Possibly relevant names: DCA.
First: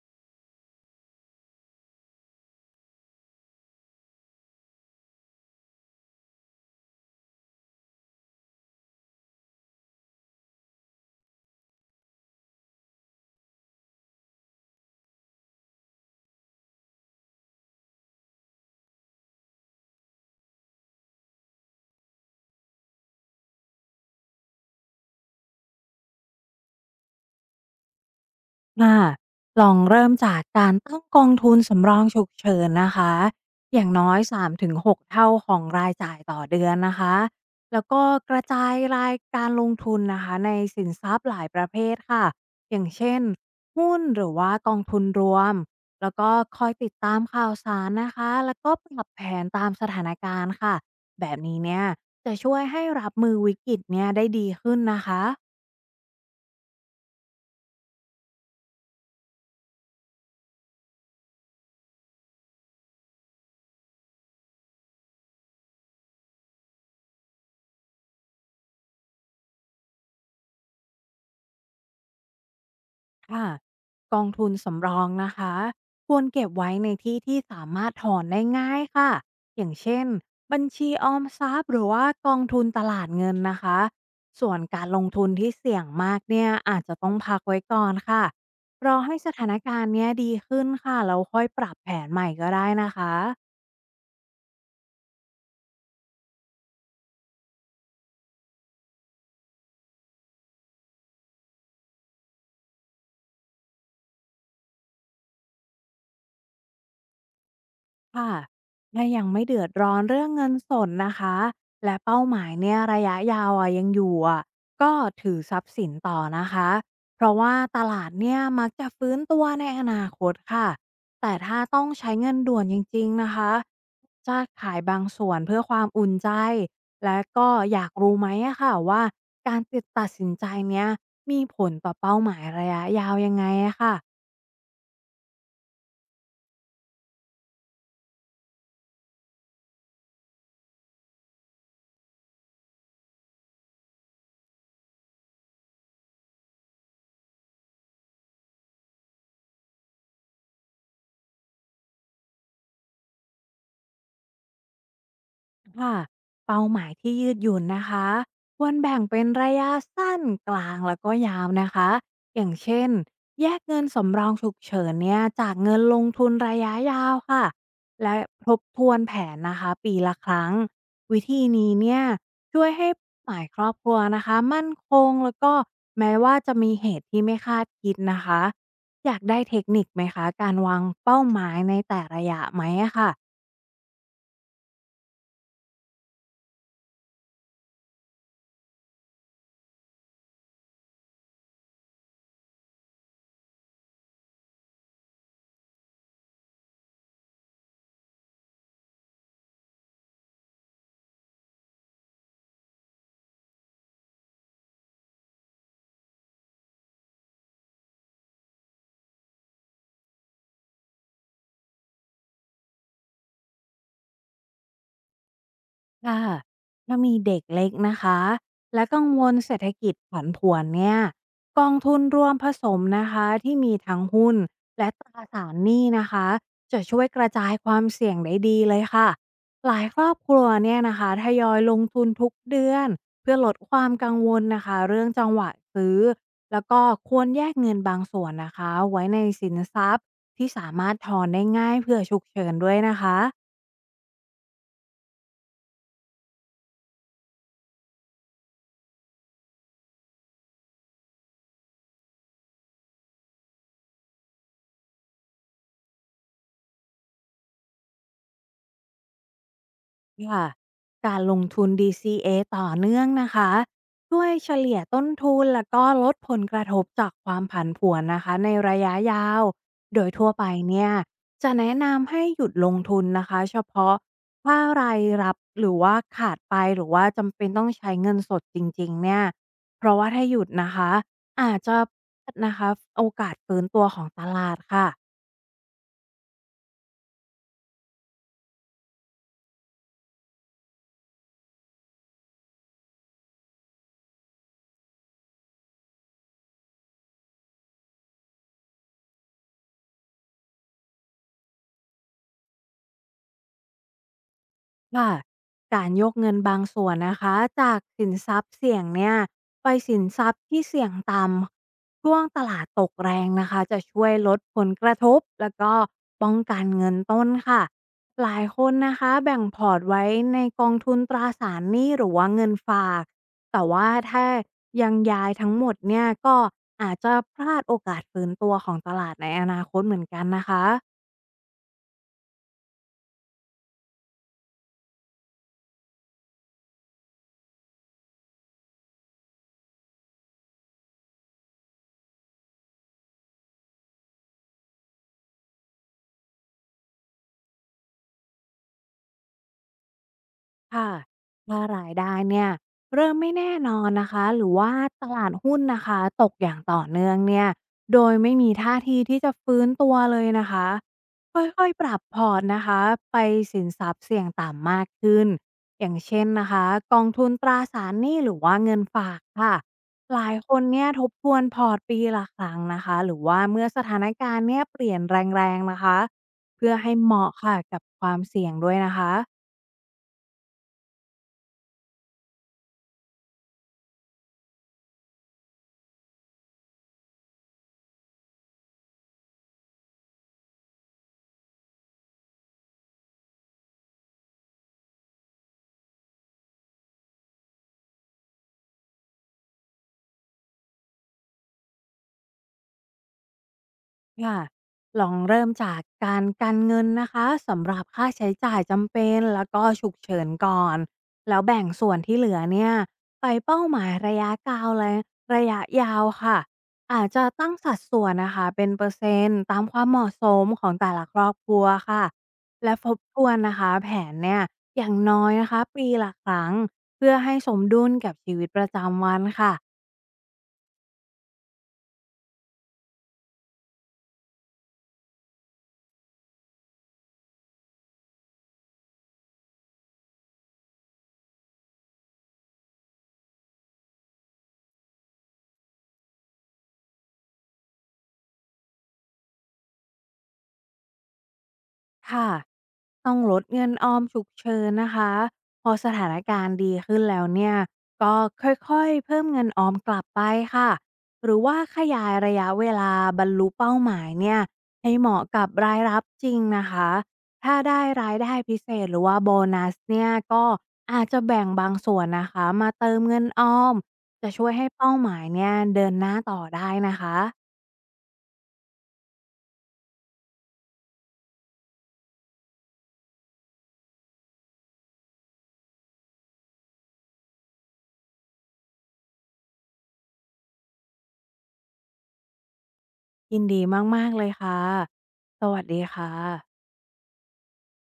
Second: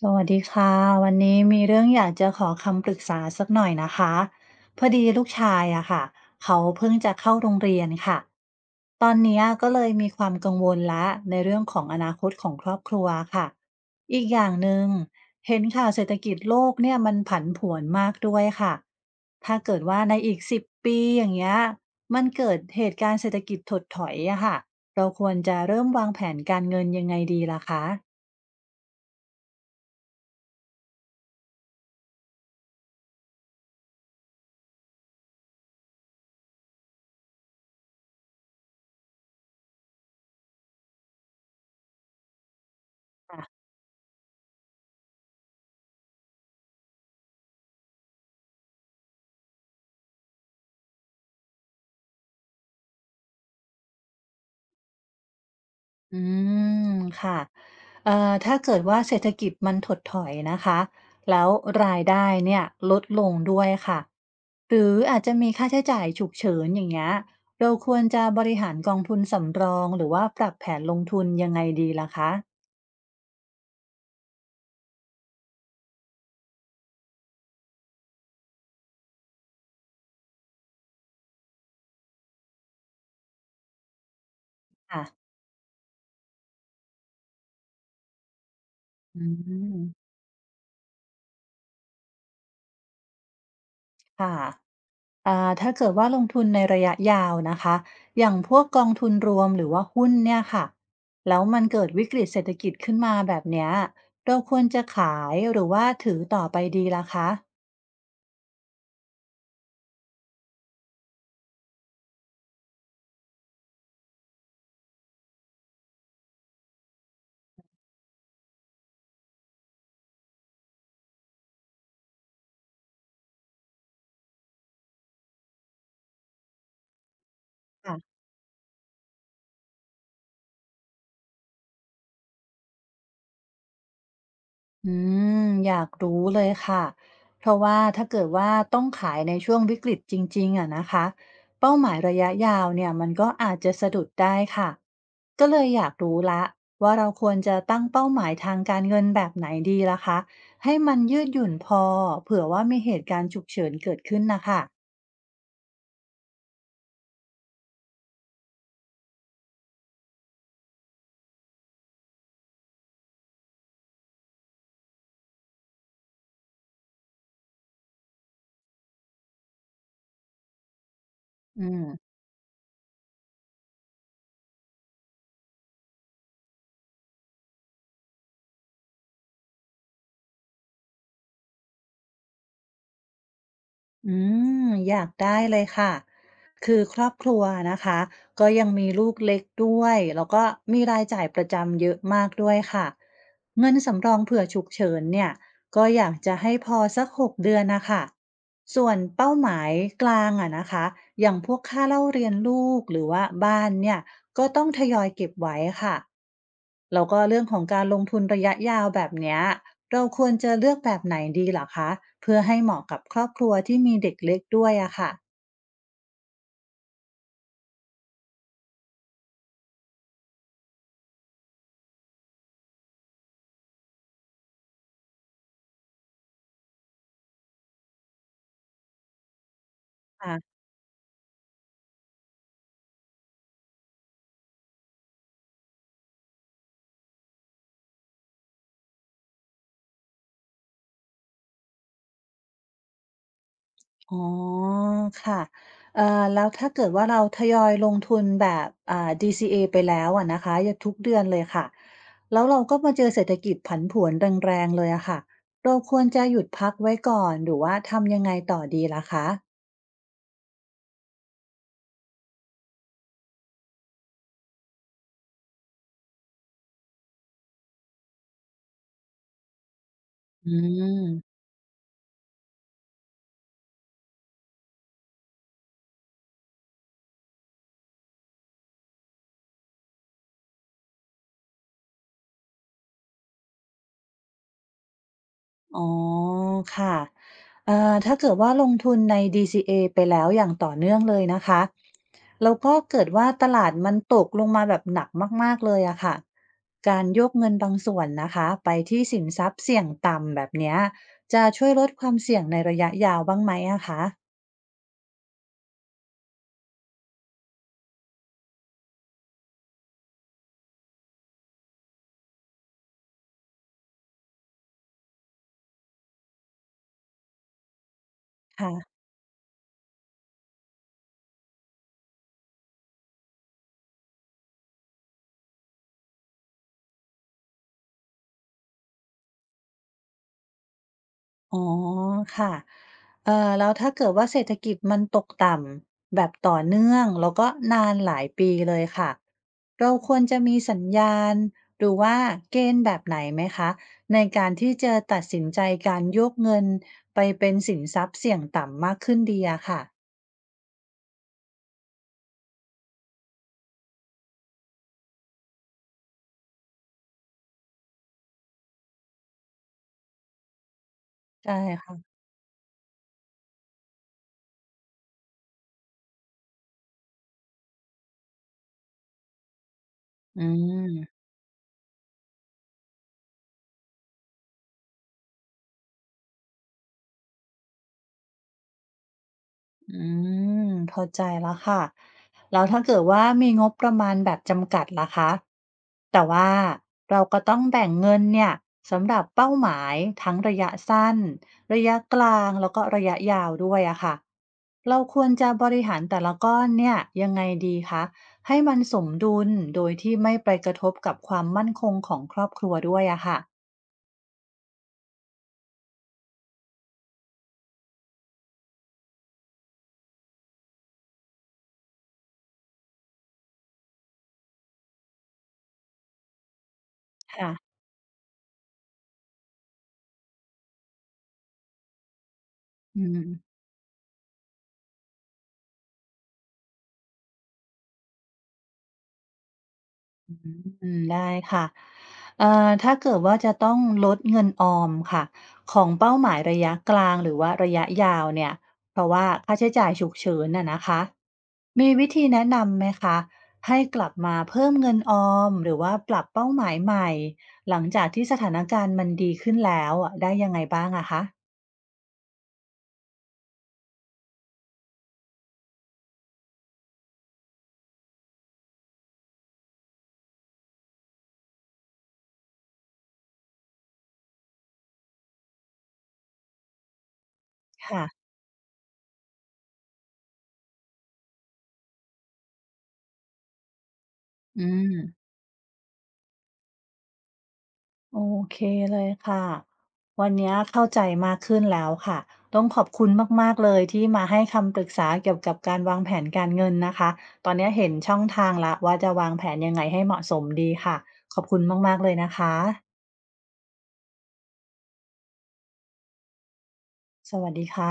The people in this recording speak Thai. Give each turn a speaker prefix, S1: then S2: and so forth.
S1: สวัสดีค่ะวันนี้มีเรื่องอยากจะขอคำปรึกษาสักหน่อยนะคะพอดีลูกชายอะค่ะเขาเพิ่งจะเข้าโรงเรียนค่ะตอนเนี้ยก็เลยมีความกังวลละในเรื่องของอนาคตของครอบครัวค่ะอีกอย่างหนึ่งเห็นข่าวเศรษฐกิจโลกเนี่ยมันผันผวนมากด้วยค่ะถ้าเกิดว่าในอีกสิบปีอย่างเงี้ยมันเกิดเหตุการณ์เศรษฐกิจถดถอยอะค่ะเราควรจะเริ่มวางแผนการเงินยังไงดีล่ะคะ
S2: ค่ะลองเริ่มจากการตั้งกองทุนสำรองฉุกเฉินนะคะอย่างน้อย3-6เท่าของรายจ่ายต่อเดือนนะคะแล้วก็กระจายรายการลงทุนนะคะในสินทรัพย์หลายประเภทค่ะอย่างเช่นหุ้นหรือว่ากองทุนรวมแล้วก็คอยติดตามข่าวสารนะคะแล้วก็ปรับแผนตามสถานการณ์ค่ะแบบนี้เนี่ยจะช่วยให้รับมือวิกฤตเนี่ยได้ดีขึ้นนะคะ
S1: อืมค่ะถ้าเกิดว่าเศรษฐกิจมันถดถอยนะคะแล้วรายได้เนี่ยลดลงด้วยค่ะหรืออาจจะมีค่าใช้จ่ายฉุกเฉินอย่างเงี้ยเราควรจะบริหารกองทุนสำรองหรือว่าปรับแผนลงทุนยังไงดีล่ะคะ
S2: ค่ะกองทุนสำรองนะคะควรเก็บไว้ในที่ที่สามารถถอนได้ง่ายค่ะอย่างเช่นบัญชีออมทรัพย์หรือว่ากองทุนตลาดเงินนะคะส่วนการล
S1: ค่ะ
S2: งทุนที่เสี่ยงมากเนี่ยอาจจะต้องพักไว้ก่อนค่ะรอให้
S1: อื
S2: สถานการณ์เนี้ย
S1: ม
S2: ดีขึ้นค่ะแล้วค่อยปรับแผนใหม่ก็ได้นะคะ
S1: ค่ะ ถ้าเกิดว่าลงทุนในระยะยาวนะคะอย่างพวกกองทุนรวมหรือว่าหุ้นเนี่ยค่ะแล้วมันเกิดวิกฤตเศรษฐกิจขึ้นมาแบบเนี้ยเราควรจะขายหรือว่าถือต่อไปดีล่ะคะ
S2: ค่ะถ้ายังไม่เดือดร้อนเรื่องเงินสดนะคะ และเป้าหมายเนี่ยระยะยาวอะยังอยู่อะก็ถือทรัพย์สินต่อนะคะ เพราะว่าตลาดเนี่ยมักจะฟื้นตัวในอนาคตค่ะแต่ถ้าต้องใช้เงินด่วนจริงๆนะคะจะขายบางส่วนเพื่อความอุ่นใจ และก็อยากรู้
S1: ค่ะ
S2: ไหมอะค่ะว่าการติดตัดสินใจเนี้ยมีผลต่อเป้าหมายระยะยาวยังไงอะค่ะ
S1: อืมอยากรู้เลยค่ะเพราะว่าถ้าเกิดว่าต้องขายในช่วงวิกฤตจริงๆอะนะคะเป้าหมายระยะยาวเนี่ยมันก็อาจจะสะดุดได้ค่ะก็เลยอยากรู้ละว่าเราควรจะตั้งเป้าหมายทางการเงินแบบไหนดีล่ะคะให้มันยืดหยุ่นพอเผื่อว่ามีเหตุการณ์ฉุกเฉินเกิดขึ้นนะคะ
S2: ค่ะเป้าหมายที่ยืดหยุ่นนะคะควรแบ่งเป็นระยะสั้นกลางแล้วก็ยาวนะคะอย่างเช่นแยกเงินสำรองฉุกเฉินเนี่ยจากเงินลงทุนระยะยาวค่ะและทบทวนแผนนะคะปีละครั้งวิธี
S1: อื
S2: นี้เนี่ย
S1: ม
S2: ช่วยให้หมายครอบครัวนะคะมั่นคงแล้วก็แม้ว่าจะมีเหตุที่ไม่คาดคิดนะคะอยากได้เทคนิคไหมคะการวางเป้าหมายในแต่ระยะไหมอะค่ะ
S1: อืมอยากได้เลยค่ะคือครอบครัวนะคะก็ยังมีลูกเล็กด้วยแล้วก็มีรายจ่ายประจำเยอะมากด้วยค่ะเงินสำรองเผื่อฉุกเฉินเนี่ยก็อยากจะให้พอสักหกเดือนนะคะส่วนเป้าหมายกลางอะนะคะอย่างพวกค่าเล่าเรียนลูกหรือว่าบ้านเนี่ยก็ต้องทยอยเก็บไว้ค่ะแล้วก็เรื่องของการลงทุนระยะยาวแบบเนี้ย เราควรจะเลือกแบบไหนดีเหรอคะเพื่อให้เหมาะกับครอบครัวที่มีเด็กเล็กด้วยอะค่ะ
S2: ค่ะถ้ามีเด็กเล็กนะคะและกังวลเศรษฐกิจผันผวนเนี่ยกองทุนรวมผสมนะคะที่มีทั้งหุ้นและตราสารหนี้นะคะจะช่วยกระจายความเสี่ยงได้ดีเลยค่ะหลายครอบครัว
S1: ค่ะ
S2: เนี่ยนะคะทยอยลงทุนทุกเดือนเพื่อลดความกังวลนะคะเรื่องจังหวะซื้อแล้วก็ควรแยกเงินบางส่วนนะคะไว้ในสินทรัพย์ที่สามารถถอนได้ง่ายเพื่อฉุกเฉินด้วยนะคะ
S1: อ๋อค่ะแล้วถ้าเกิดว่าเราทยอยลงทุนแบบDCA ไปแล้วอะนะคะอยาทุกเดือนเลยค่ะแล้วเราก็มาเจอเศรษฐกิจผันผวนแรงๆเลยอะค่ะเราควรจะหยุดพักไว้ก่อนหรือว่าทำยังไงต่อดีล่ะคะ
S2: ค่ะการลงทุน DCA ต่อเนื่องนะคะช่วยเฉลี่ยต้นทุนแล้วก็ลดผลกระทบจากความผันผวนนะคะในระยะยาวโดยทั่วไป
S1: อื
S2: เนี่ย
S1: ม
S2: จะแนะนำให้หยุดลงทุนนะคะเฉพาะว่ารายรับหรือว่าขาดไปหรือว่าจำเป็นต้องใช้เงินสดจริงๆเนี่ยเพราะว่าถ้าหยุดนะคะอาจจะนะคะโอกาสฟื้นตัวของตลาดค่ะ
S1: อ๋อค่ะถ้าเกิดว่าลงทุนใน DCA ไปแล้วอย่างต่อเนื่องเลยนะคะแล้วก็เกิดว่าตลาดมันตกลงมาแบบหนักมากๆเลยอะค่ะการโยกเงินบางส่วนนะคะไปที่สินทรัพย์เสี่ยงต่ำแบบเนี้ยจะช่วยลดความเสี่ยงในระยะยาวบ้างไหมอะคะ
S2: ค่ะการยกเงินบางส่วนนะคะจากสินทรัพย์เสี่ยงเนี่ยไปสินทรัพย์ที่เสี่ยงต่ำช่วงตลาดตกแรงนะคะจะช่วยลดผลกระทบแล้วก็ป้องกันเงินต้นค่ะหลายค
S1: ค่ะ
S2: นนะคะแบ่งพอร์ตไว้ในกองทุนตราสารหนี้หรือว่าเงินฝากแต่ว่าถ้ายังย้ายทั้งหมดเนี่ยก็อาจจะพลาดโอกาสฟื้นตัวของตลาดในอนาคตเหมือนกันนะคะ
S1: อ๋อค่ะเอ่อแล้วถ้าเกิดว่าเศรษฐกิจมันตกต่ำแบบต่อเนื่องแล้วก็นานหลายปีเลยค่ะ เราควรจะมีสัญญาณหรือว่าเกณฑ์แบบไหนไหมคะในการที่จะตัดสินใจการโยกเงินไปเป็นสินทรัพย์เสี่ยงต่ำมากขึ้นดีอะค่ะ
S2: ค่ะถ้ารายได้เนี่ยเริ่มไม่แน่นอนนะคะหรือว่าตลาดหุ้นนะคะตกอย่างต่อเนื่องเนี่ยโดยไม่มีท่าทีที่จะฟื้นตัวเลยนะคะ
S1: ใช่
S2: ค่อยๆปรับ
S1: ค่ะ
S2: พอร์ตนะคะไปสินทรัพย์เสี่ยงต่ำมากขึ้นอย่างเช่นนะคะกองทุนตราสารหนี้หรือว่าเงินฝากค่ะหลาย
S1: อื
S2: คนเนี่ยทบ
S1: ม
S2: ทวนพอร์ตปีละครั้งนะคะหรือว่าเมื่อสถานการณ์เนี่ยเปลี่ยนแรงๆนะคะเพื่อให้เหมาะค่ะกับความเสี่ยงด้วยนะคะ
S1: อืมเข้าใจแล้วค่ะแล้วถ้าเกิดว่ามีงบประมาณแบบจำกัดล่ะคะแต่ว่าเราก็ต้องแบ่งเงินเนี่ยสำหรับเป้าหมายทั้งระยะสั้น ระยะกลาง แล้วก็ระยะยาวด้วยอะค่ะเราควรจะบริหารแต่ละก้อนเนี่ยยังไงดีคะให้มันสมดุลโดยที่ไม่ไปกระทบกับความมั่นคงของครอบครัวด้วยอะค่ะ
S2: ค่ะลองเริ่มจากการกันเงินนะคะสำหรับค่าใช้จ่ายจำเป็นแล้วก็ฉุกเฉินก่อนแล้วแบ่งส่วนที่เหลือเนี่ยไปเป้าหมายระยะกลาวและระยะยาวค่ะอาจจะ
S1: ค่ะ
S2: ตั้งสัดส่วนนะคะเป็นเปอร์เซ็นต์ตามความเหมาะสมของแต่ละครอบครัวค่ะและทบ
S1: อื
S2: ทวน
S1: ม
S2: นะคะแผนเนี่ยอย่างน้อยนะคะปีละครั้งเพื่อให้สมดุลกับชีวิตประจำวันค่ะ
S1: อืมได้ค่ะถ้าเกิดว่าจะต้องลดเงินออมค่ะของเป้าหมายระยะกลางหรือว่าระยะยาวเนี่ย เพราะว่าค่าใช้จ่ายฉุกเฉินน่ะนะคะมีวิธีแนะนำไหมคะให้กลับมาเพิ่มเงินออมหรือว่าปรับเป้าหมายใหม่หลังจากที่สถานการณ์มันดีขึ้นแล้วอะได้ยังไงบ้างอะคะ
S2: ค่ะต้องลดเงินออมฉุกเฉินนะคะพอสถานการณ์ดีขึ้นแล้วเนี่ยก็ค่อยๆเพิ่มเงินออมกลับไปค่ะหรือว่าขยายระยะเวลาบรรลุเป้าหมายเนี่ยให้เหมาะกับรายรับจริงนะคะถ้าได้
S1: ค่ะ
S2: รายได้พิเศษหรือว่าโบนัสเนี่ยก็อาจจะแบ่งบางส่วนนะคะมาเติมเงินออมจะช่วย
S1: อื
S2: ให้เป้า
S1: ม
S2: หมายเนี่ยเดินหน้าต่อได้นะคะ
S1: โอเคเลยค่ะวันนี้เข้าใจมากขึ้นแล้วค่ะต้องขอบคุณมากๆเลยที่มาให้คำปรึกษาเกี่ยวกับการวางแผนการเงินนะคะตอนนี้เห็นช่องทางละวว่าจะวางแผนยังไงให้เหมาะสมดีค่ะขอบคุณมากๆเลยนะคะ
S2: ยินดีมากๆเลยค่ะสวัสดีค่ะ
S1: สวัสดีค่ะ